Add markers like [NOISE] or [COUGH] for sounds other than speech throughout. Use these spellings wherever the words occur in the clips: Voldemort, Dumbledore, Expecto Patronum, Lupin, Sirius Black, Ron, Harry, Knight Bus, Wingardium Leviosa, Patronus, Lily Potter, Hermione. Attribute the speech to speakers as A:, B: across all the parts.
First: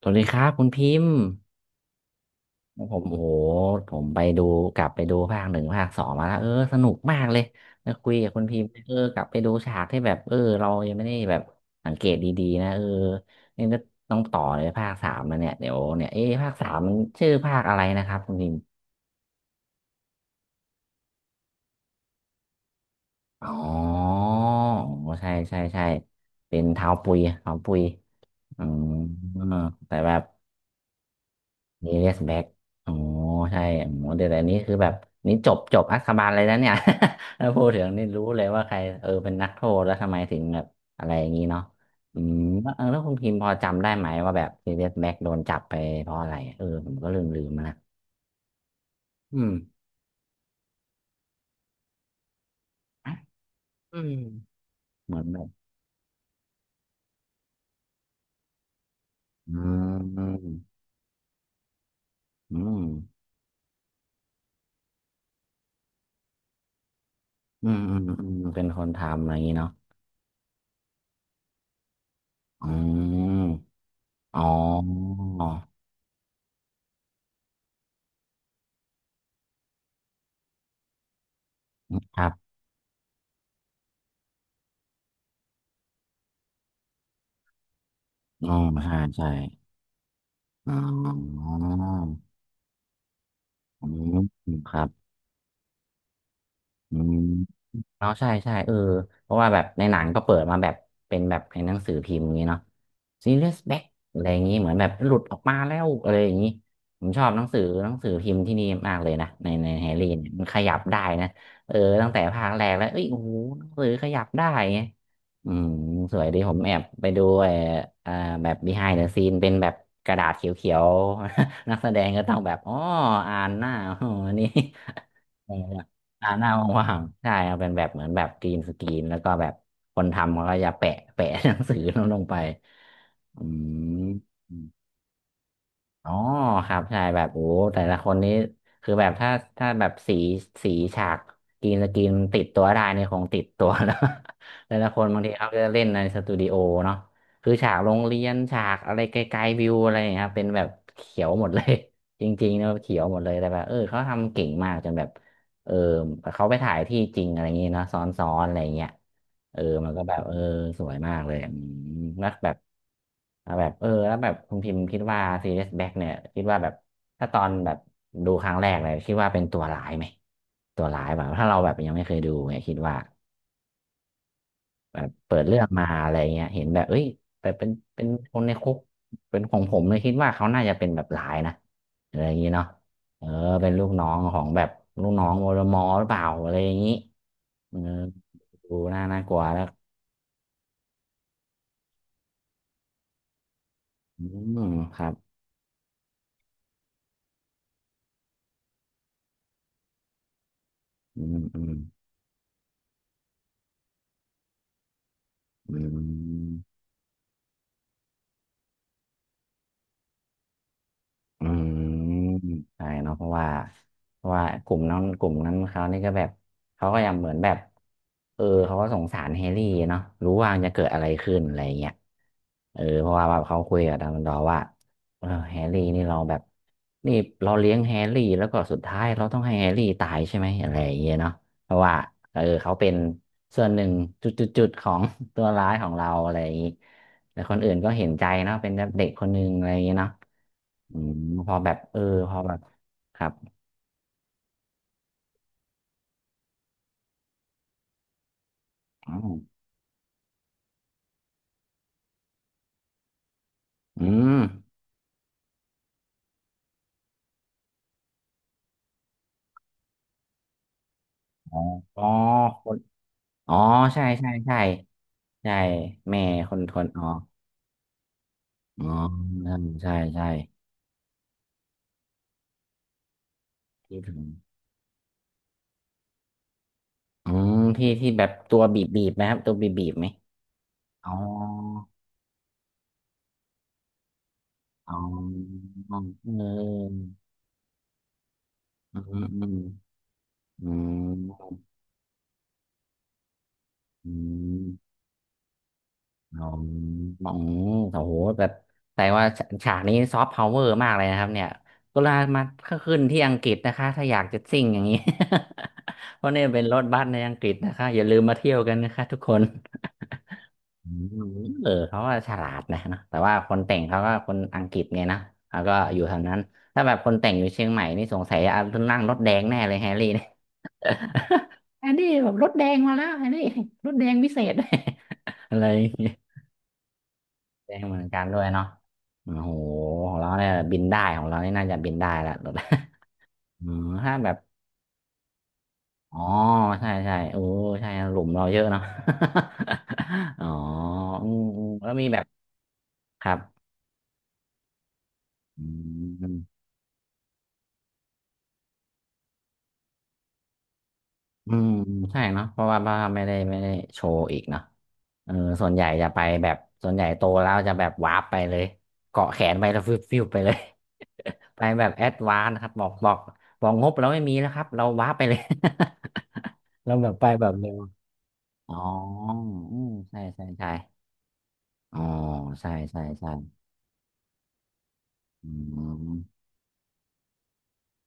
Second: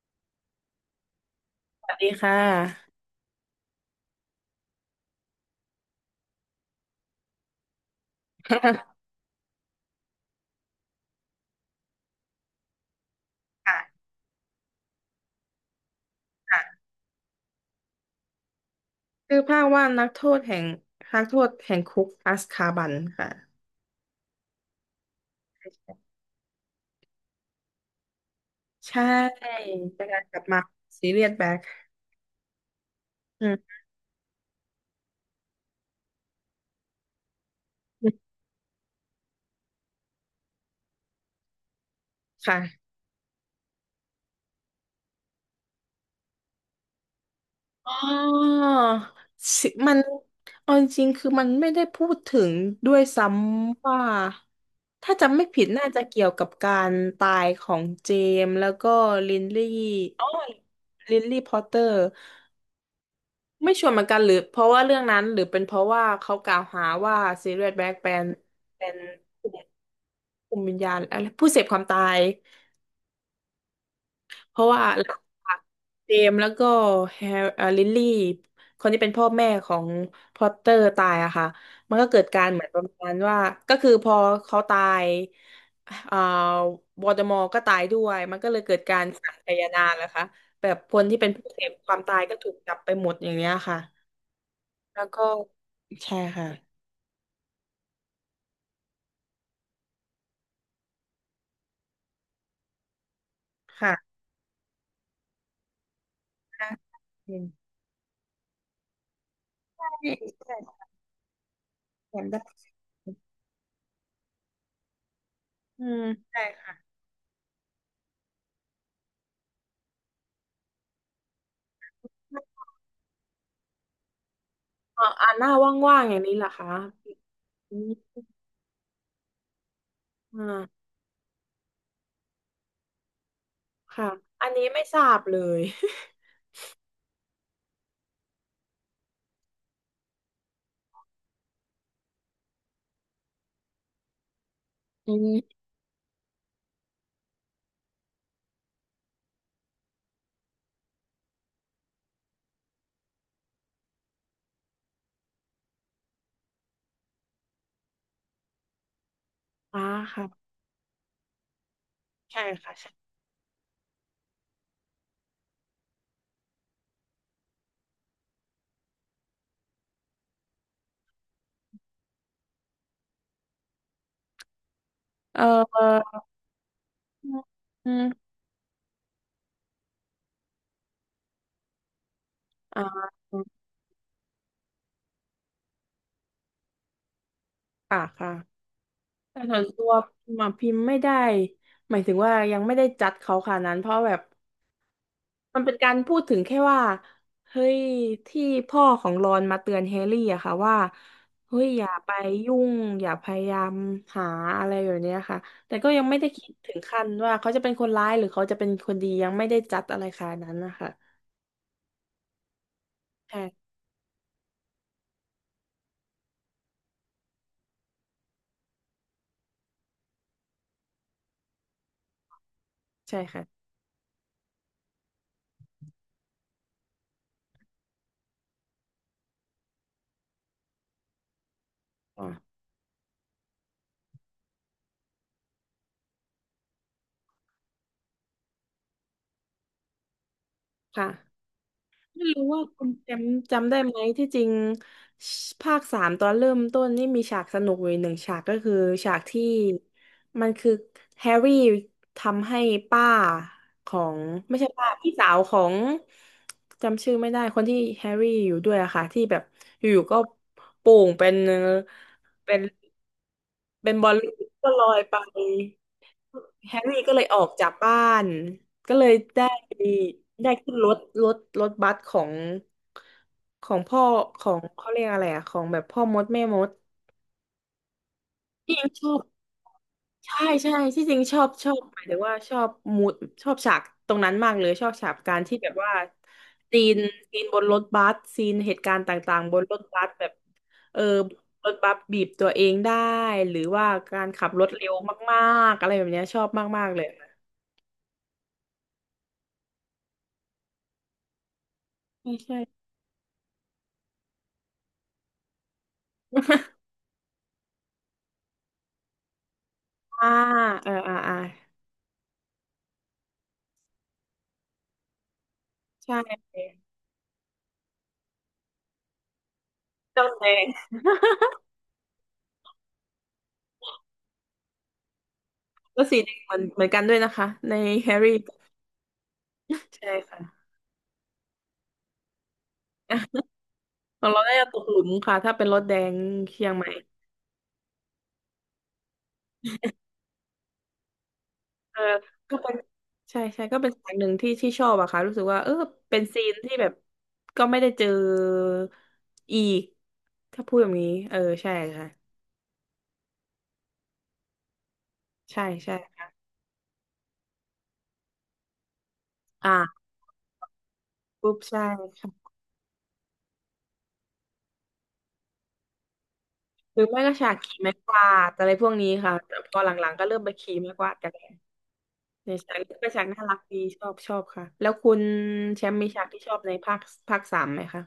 A: สวัสดีครับคุณพิมพ์
B: สวัสดีค่ะ
A: ผมโอ้โหผมไปดูกลับไปดูภาคหนึ่งภาคสองมาแล้วสนุกมากเลยนะคุยกับคุณ
B: [LAUGHS]
A: พิมพ์
B: ค่
A: กลับไปดูฉากที่แบบเรายังไม่ได้แบบสังเกตดีๆนะนี่จะ
B: ะ
A: ต้องต่อเลยภาคสามมาเนี่ยเดี๋ยวเนี่ยเอ๊ะภาคสา
B: ค่ะ
A: มมันชื่อภาคอะไรนะครับคุณพิมพ์
B: ชื่อภาคว่านักโทษแห่งคุกอัสคาบันค่ะ
A: อ๋อใช่ใช่ใช่เป็นเท้าปุยเท้าปุยอื
B: ใช่
A: มแต่
B: เป็น
A: แบ
B: กา
A: บ
B: รกลับมาซีเรียสแบ็ค
A: มีเรียสแบ็กอ๋อ
B: อื
A: ใช่
B: ม
A: อ๋อเดี๋ยวแต่นี้คือแบบนี่จบจบอักคาบาลเลยนะเนี่ย [LAUGHS] ถ้าพูดถึงนี่รู้เลยว่าใครเป็นนักโทษแล้วทำไมถึงแบบอะไรอย่างนี้เนาะอืมแล้ว
B: ค่ะ
A: แล้วคุณพิมพ์พอจำได้ไหมว่าแบบเรียสแบ็กโดนจับไปเพราะอะไรผมก็ลืมมานะ
B: อ๋อ
A: อืม
B: สิมันเอาจริงๆคือมันไม่ได้พูดถึงด้วยซ้ำ
A: อื
B: ว่า
A: มเห
B: ถ้า
A: มือน
B: จำ
A: แบ
B: ไม่
A: บ
B: ผิดน่าจะเกี่ยวกับการตายของเจมส์แล้วก็ลิน
A: อื
B: ลี่
A: มอื
B: อ๋อ
A: ม
B: ลินลี่พอตเตอร์
A: อื
B: ไม่ชวนเหมือนกันหรือเพราะว่าเรื่องนั้นหรือเป็นเพราะว่าเขากล่าวหาว่าซีเรียสแบล็กเป็น
A: เป็นค
B: เป็
A: น
B: น
A: ทำอะไรอย่าง
B: ผู้
A: นี้เนาะ
B: คุมวิญญาณอะไรผู้เสพความตาย
A: อืมอ๋อ
B: เพราะว่าหลังจากเจมส์แล้วก็แฮร์ลิลลี่คนที่เป็นพ่อแม่ของพอตเตอร์ตายอะค่ะมันก็
A: ค
B: เกิ
A: รั
B: ดกา
A: บ
B: รเหมือนประมาณว่าก็คือพอเขาตายเอ่อวอลเดอมอร์ก็ตายด้วยมัน
A: อ๋
B: ก็
A: อ
B: เลยเกิด
A: ใช่
B: การ
A: ใช่
B: สังคายนานะคะแบ
A: อ๋อ
B: บคนที่เป็นผู้เสพความตายก็ถูกจับไปหมดอย่างเนี้ยค่ะ
A: อืมครับ
B: แล้วก็ใช่ค่ะ
A: อืมเนาะใช่ใช่เพราะว่าแบบในหนังก็เปิดมาแบบเป็นแบบในหนังสือพิมพ์อย่างนี้เนาะ Serious BACK
B: ค่ะ
A: อะไรอย่างนี้เหมือนแบบหลุดออกมาแล้วอะไรอย่างนี้
B: ได้
A: ผมชอบ
B: อื
A: หนั
B: ม
A: งสือหนังสือพิมพ์ที่นี่มากเลยนะในในแฮร์
B: ไ
A: รี่เนี่ยมันขยับ
B: ด้
A: ได้นะตั้ง
B: แถ
A: แต่
B: มได้
A: ภาคแรกแล้วเอ้ยโอ้โหหนังสือขยับได้ไงอืม
B: อืม
A: สวยดี
B: ใช่
A: ผมแอ
B: ค่ะ
A: บไปดูไอ้เอ่อแบบ behind the scene เป็นแบบกระดาษเขียวๆ [LAUGHS] นักแสดงก็ต้องแบบอ๋ออ่านหน้า [LAUGHS] อ๋อนี่
B: อ่าอ่าห
A: เอ
B: น้า
A: อ
B: ว่างๆอย่าง
A: อ่า
B: นี้
A: ห
B: เหร
A: น้า
B: อคะ
A: ว่างๆใช่เอาเป็น
B: อื
A: แบบเหมือนแบ
B: ม
A: บกรีนสกรีนแล้วก็แบบคนทำเขาก็
B: อ่า
A: จะแปะ [LAUGHS] แปะหนังสือลงไปอืม
B: ค่ะอันนี้ไม่ทราบเลย
A: อ๋อครับใช่แบบโอ้แต่ละคนนี้คือแบบถ้าแบบสีฉากกรีนสกรีนติดตัวได้นี่คงติดตัวแล้ว [LAUGHS] แต่ละคน
B: [LAUGHS] อื
A: บางทีเขาก็
B: ม
A: จะเล่นในสตูดิโอเนาะคือฉากโรงเรียนฉากอะไรไกลๆวิวอะไรอย่างเงี้ยครับเป็นแบบเขียวหมดเลย [LAUGHS] จริงๆนะเขียวหมดเลยแต่แบบเขาทำเก่งมากจนแบบ เออเขาไปถ่ายที่จริงอะไรอย่างงี้เนอะซ้อนๆอะไรอย่างเงี้ย
B: อ่า
A: มันก็แบบ
B: ค่ะ
A: สวยมากเลยแล้ว
B: ใช่
A: แบบ
B: ค่ะใช่
A: แล้วแบบแล้วแบบคุณพิมพ์คิดว่าซีรีสแบ็กเนี่ยคิดว่าแบบถ้าตอนแบบดูครั้งแรกเลยคิดว่าเป็นตัวร้ายไหมตัวร้ายแบบถ้าเราแบบยังไม่เคยดูเนี่ยคิดว่า แบบเปิด
B: เอ
A: เรื่องมา
B: อ
A: อะไรเงี้ยเห็นแบบเอ้ย
B: อืม
A: แบบเป็น
B: อื
A: เป็
B: ม
A: นคนในคุก เป็นของผมเลยคิดว่าเขาน่าจะเป็นแบบหลายนะอะไรอย่างงี้เนาะ
B: อ่า
A: เออเป็นลูกน้องของแบบลูกน้องวรมอหรือเปล่าอะไรอย่างงี้เออ
B: ค่ะค่ะ
A: ดูน่าน่ากลั
B: แต่
A: ว
B: ส่
A: แล้
B: ว
A: ว
B: นตัวพิมพ์อะพิมพ์ไม่ได้หมายถึงว่ายังไม่ได้จัดเขาขนาดนั้นเพราะแบบ
A: อืมครับ
B: มันเป็นการพูดถึงแค่ว่าเฮ้ยที่พ่อของรอนมาเตือนแฮร์รี่อะค่ะว่า
A: อืม
B: เฮ้
A: อื
B: ย
A: ม
B: อย่าไปยุ่งอย่าพยายามหาอะไรแบบเนี้ยค่ะ
A: อื
B: แต่ก็ยังไม่ได้คิดถึ
A: ม
B: งขั้นว่าเขาจะเป็นคนร้ายหรือเขาจะเป็นคนดียังไม่ได้จัดอะไรขนาดนั้นนะคะ
A: อืมใช่เนาะเพราะว่า
B: ใช่
A: กลุ่มนั้นเขานี่ก็แบบเขาก็ยังเหมือนแบบเขาก็สงสารแฮร์รี่เนาะรู้ว่าจะเกิดอะไรขึ้นอะไรเงี้ยเพราะ
B: ใช่
A: ว่าแบบ
B: ค่ะ
A: เขาคุยกับดัมเบิลดอร์ว่าแฮร์รี่นี่เราแบบนี่เราเลี้ยงแฮร์รี่แล้วก็สุดท้ายเราต้องให้แฮร์รี่ตายใช่ไหมอะไรอย่างเงี้ยเนาะเพราะว่า
B: อ๋อ
A: เขาเป็นส่วนหนึ่งจุดๆๆของ [LAUGHS] ตัวร้ายของเราอะไรอย่างงี้แต่คนอื่นก็เห็นใจเนาะเป็นเด็กคนหนึ่งอะไรอย่างงี้เนาะ อื
B: ค่ะ
A: มพอแบบ
B: ไม่
A: พอ
B: รู้
A: แบบ
B: ว่าคุณแช
A: ค
B: ม
A: รับ
B: ป์จำได้ไหมที่จริงภาคสามตอนเริ่มต้นนี่มีฉากสนุกอยู่หนึ่งฉากก็คือ
A: อ๋
B: ฉา
A: อ
B: กที่มันคือแฮร์รี่ทำให้ป้าขอ
A: อื
B: ง
A: ม
B: ไม่ใช่ป้าพี่สาวของจำชื่อไม่ได้คนที่แฮร์รี่อยู่ด้วยอะค่ะที่แบบอยู่ๆก็โป่ง
A: อ๋ออ๋อ
B: เป็น
A: คนอ๋อ
B: เป็น
A: ใช่
B: บอลลู
A: ใช่
B: น
A: ใช่
B: ก็ลอยไป
A: ใช่แม่คนท
B: แฮ
A: น
B: ร์รี่
A: อ๋อ
B: ก็เลยออกจากบ้าน
A: อ๋อ
B: ก็เลยได้
A: ใช่ใช่
B: ได้ขึ้นรถรถบัสของ
A: ที่
B: พ่อ
A: ถึง
B: ของเขาเรียกอะไรอะของแบบพ่อมดแม่มด
A: อืมที่ที่แบบตัว
B: ที่
A: บี
B: จ
A: บ
B: ริงช
A: บีบ
B: อ
A: ไห
B: บ
A: มครับตัวบีบบีบไหม
B: ใช่ใช่ที่
A: อ๋อ
B: จริงชอบชอบหมายถึงว่าชอบมูดชอบฉากตรงนั้นมากเลยชอ
A: อ๋
B: บ
A: อ
B: ฉากการที่แบบว่า
A: เ
B: ซี
A: ออ
B: นซีนบนรถบัสซีนเหตุกา
A: อื
B: รณ์ต
A: ม
B: ่าง
A: อื
B: ๆบ
A: ม
B: นรถบัสแบบ
A: อื
B: เออ
A: ม
B: รถบัสบีบตัวเองได้หรือว่า
A: อื
B: การขับ
A: ม
B: รถเร็วมากๆอะไรแบบเนี้ยช
A: อ๋
B: อ
A: อ
B: บ
A: อื
B: มาก
A: ม
B: ๆเลย
A: โอ้โหแบบแต่ว่าฉากนี้ซอฟต์พาวเวอร์มากเลยนะครับเนี่ยก็ลา
B: ไม่
A: มา
B: ใช่
A: ขึ้นที่อังกฤษนะคะถ้าอยากจะซิ่งอย่างนี้ [LAUGHS] เพราะเนี่ยเป็นร
B: [LAUGHS]
A: ถบัสในอังกฤษนะคะอย่าลืมมาเที่ยวกันนะคะทุกคน
B: อ่า
A: อื
B: เออ
A: ม
B: อ่าอ่า
A: เขาว่าฉลาดนะเนอะแต่ว่าคนแต่งเขาก็คนอังกฤษไงนะแล้วก็อยู่ทา
B: ใช่
A: งนั้นถ้าแบบคนแต่งอยู่เชียงใหม่นี่สงสัยอ่ะนั่งรถแดงแน่เลยแฮร์รี่เนี่ย
B: เจ้าแดง
A: อันนี้แบบรถแดงมาแล้วอันนี้ [LAUGHS] รถแดงวิเศษ [LAUGHS] อะไร
B: ก็สีแดงเหมือนเหมือนกันด้วยนะคะใน
A: แจ้งเหมือน
B: แฮ
A: กั
B: ร์
A: น
B: รี่
A: ด้วยเนาะโอ้โห
B: ใช่
A: ของเรา
B: ค่ะ
A: เนี่ยบินได้ของเรานี่น่าจะบินได้ละรถ [LAUGHS] อ๋อถ้า
B: ขอ
A: แบ
B: ง
A: บ
B: เราได้ตกหลุมค่ะถ้าเป็นรถแดง
A: อ๋อ
B: เชียงให
A: ใช่
B: ม่
A: ใช่โอ้ใช่หลุมเราเยอะเนาะ [LAUGHS] อ๋ออืมอืมแล้ว
B: เออ
A: มีแบบ
B: ก็เป็น
A: ครับ
B: ใช่ใช่ก็เป็นสายหนึ่งที่ที่ชอบอะค่ะรู้สึกว่า
A: อื
B: เออเป็นซีน
A: ม
B: ที่แบบก็ไม่ได้เจออีกถ้าพูดแบบนี้เออ
A: อืม
B: ใช่ค่ะ
A: ใช่เนาะเพราะว่าบ้าไม่ได้โชว์อีกเนาะเออ
B: ใช่
A: ส่วนใหญ่
B: ใช่
A: จะไปแบบส่วนใหญ่โตแล้วจะแบบวาร์ปไปเลยเกาะแขนไปแล้วฟิว
B: อ่า
A: ฟิวไปเลย
B: ปุ๊
A: [LAUGHS]
B: บ
A: ไป
B: ใช่
A: แบบแอด
B: ค่
A: วาน
B: ะ
A: ซ์ครับบอกบอกงบเราไม่มีแล้วครับเราวาร์ปไปเลย [LAUGHS] แล้ว
B: หรือ
A: แบบ
B: ไม่
A: ไป
B: ก็
A: แบ
B: ฉา
A: บ
B: ก
A: เร็ว
B: ขี่ไม้กวาดอะไร
A: อ๋อ
B: พวกนี้ค่ะแต่พ
A: อื
B: อ
A: ม
B: หลัง
A: ใช่
B: ๆก็เริ่ม
A: ใช่
B: ไป
A: ใช่
B: ขี่ไม้กวาดกัน
A: อ๋อ
B: ใน
A: ใช่
B: ฉากนี้ก็
A: ใช่
B: เป็นฉาก
A: ใช่
B: น่ารักดีชอบชอบค่ะ แล้วคุณ
A: อื
B: แชมป์มีฉาก
A: ม
B: ที่ชอบในภาคสามไหมคะ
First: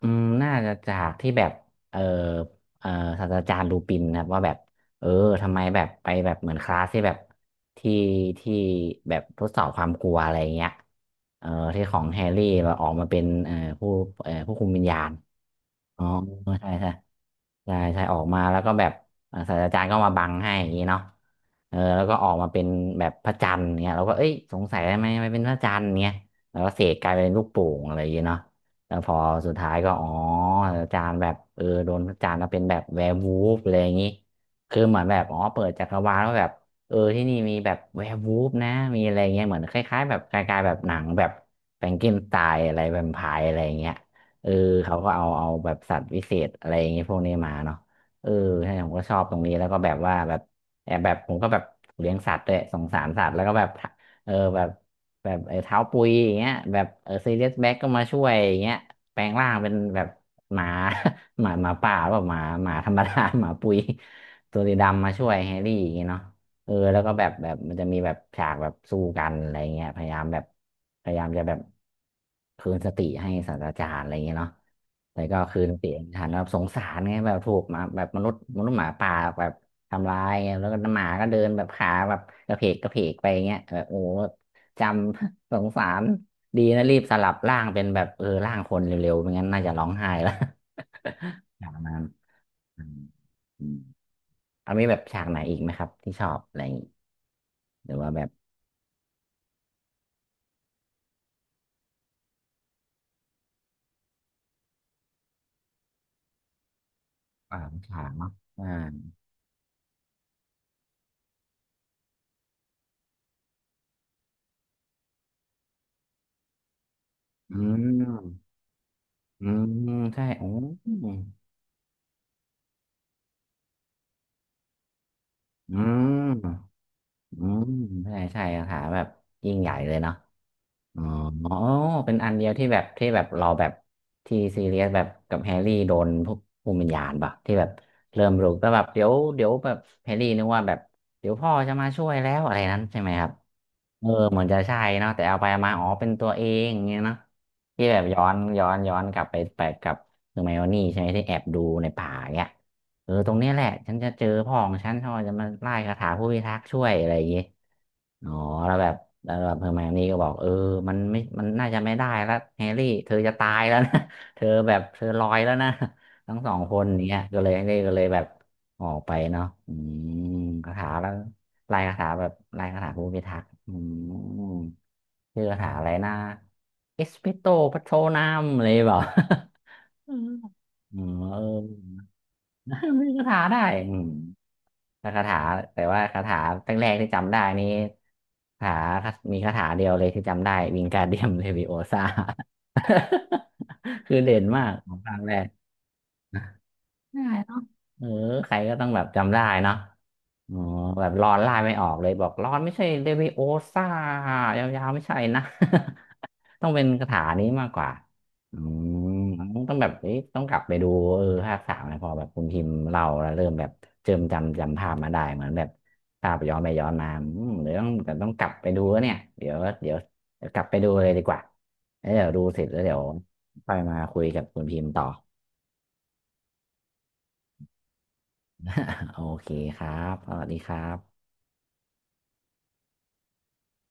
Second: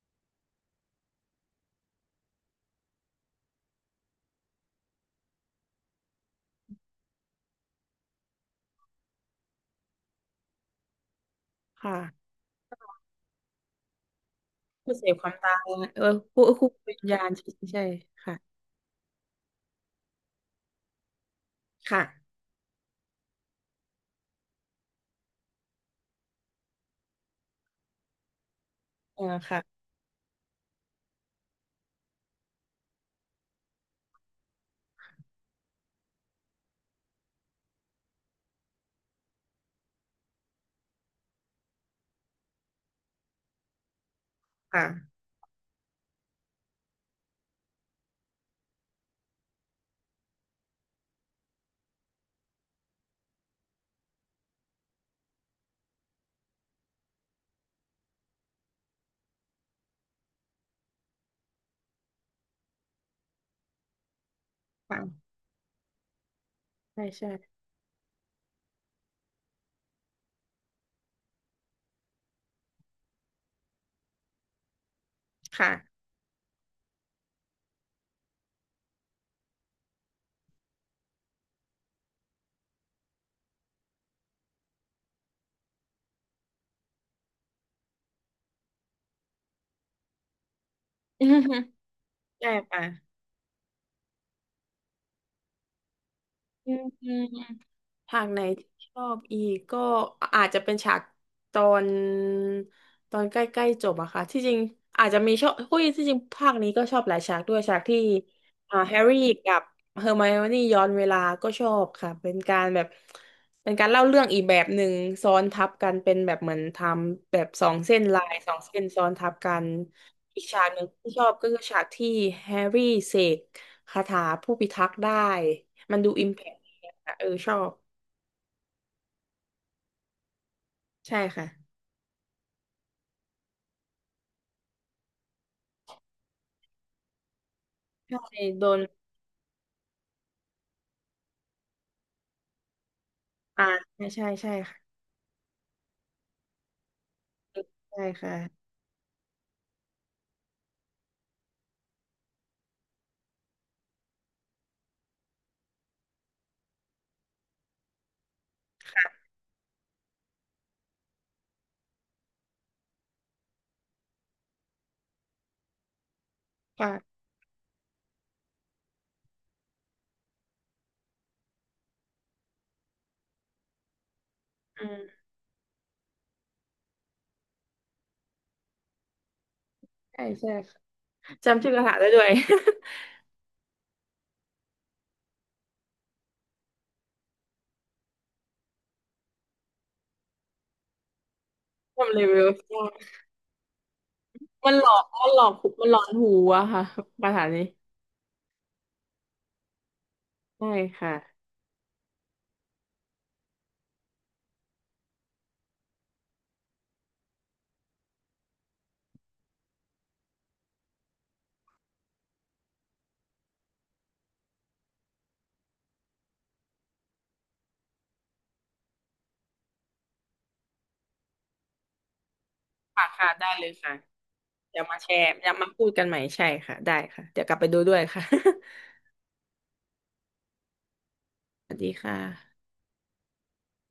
A: อืมน่าจะจากที่แบบเออเออศาสตราจารย์ลูปินนะครับว่าแบบ เออ ทำไมแบบไปแบบเหมือนคลาสที่แบบที่ที่แบบทดสอบความกลัวอะไรเงี้ยเออที่ข
B: ค่ะ
A: องแฮร์รี่แบบออกมาเป็นเออผู้เออผู้คุมวิญ
B: ผู้
A: ญา
B: เส
A: ณ
B: พความตายเอ
A: อ๋อ
B: อผู้
A: ใช่ใช่
B: วิญญาณใช่
A: ใช่
B: ใช่
A: ใช่ออกมา
B: ค่ะ
A: แล้วก็แบบอ่าศาสตราจารย์ก็มาบังให้อย่างนี้เนาะเออแล้
B: ค่ะ
A: วก็ออกมาเป็นแบบพระจันทร์เนี่ยเราก็เอ้ยสงสัยทำไมไม่เป็นพระจันทร์เนี่ยแล้วก็เสกกลายเป็นลูกโป่งอะไรอย่างเงี้ยเนาะแล้วพอ
B: เออ
A: สุดท้าย
B: ค่ะ
A: ก็อ๋อศาสตราจารย์แบบเออโดนพระจันทร์แล้วเป็นแบบแวร์วูฟอะไรอย่างนี้คือเหมือนแบบอ๋อเปิดจักรวาลว่าแบบเออที่นี่มีแบบแวร์วูฟนะมีอะไรเงี้ยเหมือนคล้ายๆแบบคล้ายๆแบบหนังแบบแฟรงเกนสไตน์อะไรแวมไพร์อะไรอย่างเงี้ย เออเขาก็
B: ค่ะ
A: เอาแบบสัตว์วิเศษอะไรอย่างเงี้ยพวกนี้มาเนาะเออใช่ผมก็ชอบตรงนี้แล้วก็แบบว่าแบบแอบแบบผมก็แบบเลี้ยงสัตว์ด้วยสงสารสัตว์แล้วก็แบบเออแบบแบบไอ้เท้าปุยอย่างเงี้ยแบบเออซีเรียสแบ็กก็มาช่วยอย่างเงี้ยแปลงร่างเป็นแบบหมา [LAUGHS] หมาหมาป่าหรือเปล่าหมาหมาธรรมดา [LAUGHS] หมาปุยตัวสีดำมาช่ว
B: ค่ะ
A: ยแฮร์รี่อย่างเงี้ยเนาะ เออแล้ว
B: ใช่
A: ก็แบ
B: ใช่
A: บแบบมันจะมีแบบฉากแบบสู้กันอะไรเงี้ยพยายามแบบพยายามจะแบบคืนสติให้ศาสตราจารย์อะไรเงี้ยเนาะแต่ก็คืน
B: ค่ะ
A: สติไม่ทันแบบสงสารไงแบบถูกหมาแบบมนุษย์หมาป่าแบบทำร้ายไงแล้วก็หมาก็เดินแบบขาแบบกระเพกกระเพกไปเงี้ยแบบโอ้โหจำ [LAUGHS] สงสารดีนะรีบสลับร่างเป็นแบบเออร่างคนเร็วๆไม่งั้นน่าจะร้องไห้แล้ว [LAUGHS] อย่า
B: [LAUGHS]
A: งนั้น
B: ใช่ค่ะ
A: อืม เอามีแบบฉากไหนอีกไหมครับที่ชอบอะไรอ
B: อื
A: ย่าง
B: ม
A: งี้
B: อืม
A: หรือว่า
B: ฉา
A: แบ
B: ก
A: บ
B: ไหนที่ชอบอีกก็อาจจะเป็นฉากตอนตอนใกล้ๆจบอะค่ะที่จริงอาจจะมีชอบคุยที่จริงภาคนี้ก็ชอบหลายฉากด้
A: อ่า
B: วยฉากที่
A: ฉากเนาะอ่า
B: อ่าแฮร์รี่กับเฮอร์ไมโอนี่ย้อนเวลาก็ชอบค่ะเป็นการแบบเป็นการเล่าเรื่องอีกแบบหนึ่งซ้อนทับกันเป็นแบบเหมือนทำแบบ
A: อื
B: สองเส้นลายส
A: ม
B: องเส้นซ้อนทับ
A: อื
B: กัน
A: มใช่
B: อีก
A: โอ้
B: ฉากหนึ่ง
A: อื
B: ที่
A: ม
B: ชอบก็คือฉากที่แฮร์รี่เสกคาถาผู้พิทักษ์ได้มันดูอิมแพคดีอะค่ะเออ
A: อื
B: ชอ
A: ม
B: บ
A: ใช่ใช่คาถาแบบยิ่งใหญ่เลยเนาะอ๋อ
B: ใช่ค่ะ
A: อ๋อเป็นอันเดียวที่แบบที่แบบเราแบบที่ซีเรียสแบบกับแฮร์รี่โดนพวกภูมิวิญญาณปะที่แบบ
B: ใช
A: เริ่ม
B: ่
A: รู้
B: โด
A: ก็แบ
B: น
A: บเดี๋ยวแบบแฮร์รี่นึกว่าแบบเดี๋ยวพ่อจะมาช่วยแล้วอะไรนั้นใช่ไหมครับ
B: อ่า
A: เอ
B: ใช่
A: อ
B: ใช่
A: เหมือน
B: ใช่
A: จะใช่
B: ค่ะ
A: เนาะแต่เอาไปเอามาอ๋อเป็นตัวเองอย่างเงี้ยเนาะที่แบบ
B: ใช่
A: ย้อ
B: ค่ะ
A: นย้อนย้อนกลับไปไปกับเฮอร์ไมโอนี่ใช่ไหมที่แอบดูในป่าเนี่ยเออตรงเนี้ยแหละฉันจะเจอพ่อของฉันเขาจะมาไล่คาถาผู้พิทักษ์ช่วยอะไรอย่างเงี้ยอ๋อแล้วแบบแล้วแบบเฮอร์ไมโอนี่ก็บอกเออมันไม่มันน่าจะไม่ได้แล้วแฮร์รี่เธอจะตายแล้วนะ [LAUGHS] เธอแบบเธอลอยแล้วนะทั้งสองคน
B: ค่ะ
A: เนี้ยก็เลยแบบออกไปเนาะอืมคาถาแล้ว ลายคาถาแบบลายคาถาภูมิทักษ์อืม
B: อืม
A: ชื่อคาถาอะไรนะเอสเปโตปัโชนามอะไรเปล่าอื
B: ใช่
A: ม
B: ใช่ค่ะ
A: อืมเอ
B: จำชื่อกระถา
A: อ
B: ได้ด้วย
A: [LAUGHS] มี
B: [LAUGHS]
A: คาถาได้อืมแต่คาถาแต่ว่าคาถาตั้งแรกๆที่จำได้นี่คาถามีคาถาเดียวเลยที่จำได้ วิงการเดียมเลวิโอซา
B: ทำเลเวลใช่
A: [LAUGHS] คือเด่นมา
B: มั
A: ก
B: นหล
A: ข
B: อ
A: อง
B: ก
A: ภาค
B: มัน
A: แร
B: หลอ
A: ก
B: กหมันหลอนหูอะค่ะ
A: ใช่
B: คาถานี้
A: เออใครก็ต้องแบบจำได้เนาะ อ๋อ
B: ใช่
A: แบบ
B: ค่ะ
A: ร้อนไล่ไม่ออกเลยบอกร้อนไม่ใช่เลวิโอซ่ายาวๆไม่ใช่นะ [LAUGHS] ต้องเป็นคาถานี้มากกว่าอืมต้องแบบเอ๊ะต้องกลับไปดูเออภาคสามนะพอแบบคุณพิมพ์เราแล้วเริ่มแบบเจิมจำจำภาพมาได้เหมือนแบบภาพย้อนไปย้อนมาอืมเดี๋ยวต้องแต่ต้องกลับไปดูแล้วเนี่ยเดี๋ยวเดี๋ยวกลับไปดูเลยดีกว่าแล้วเดี๋ยวดูเสร็จแล้วเดี๋ยว
B: ค่ะค่ะได้เลย
A: ค่อย
B: ค่ะ
A: มาคุยกับคุณพิ
B: เดี๋ย
A: ม
B: ว
A: พ์
B: มา
A: ต่อ
B: แชร์เดี๋ยวมาพูดกันใหม่ใช่ค่ะได้ค่ะเดี๋ยวกลับไปดูด้วยค่ะ
A: [LAUGHS] โอเคครับสวัสดีครับ
B: [LAUGHS] สวัสดีค่ะ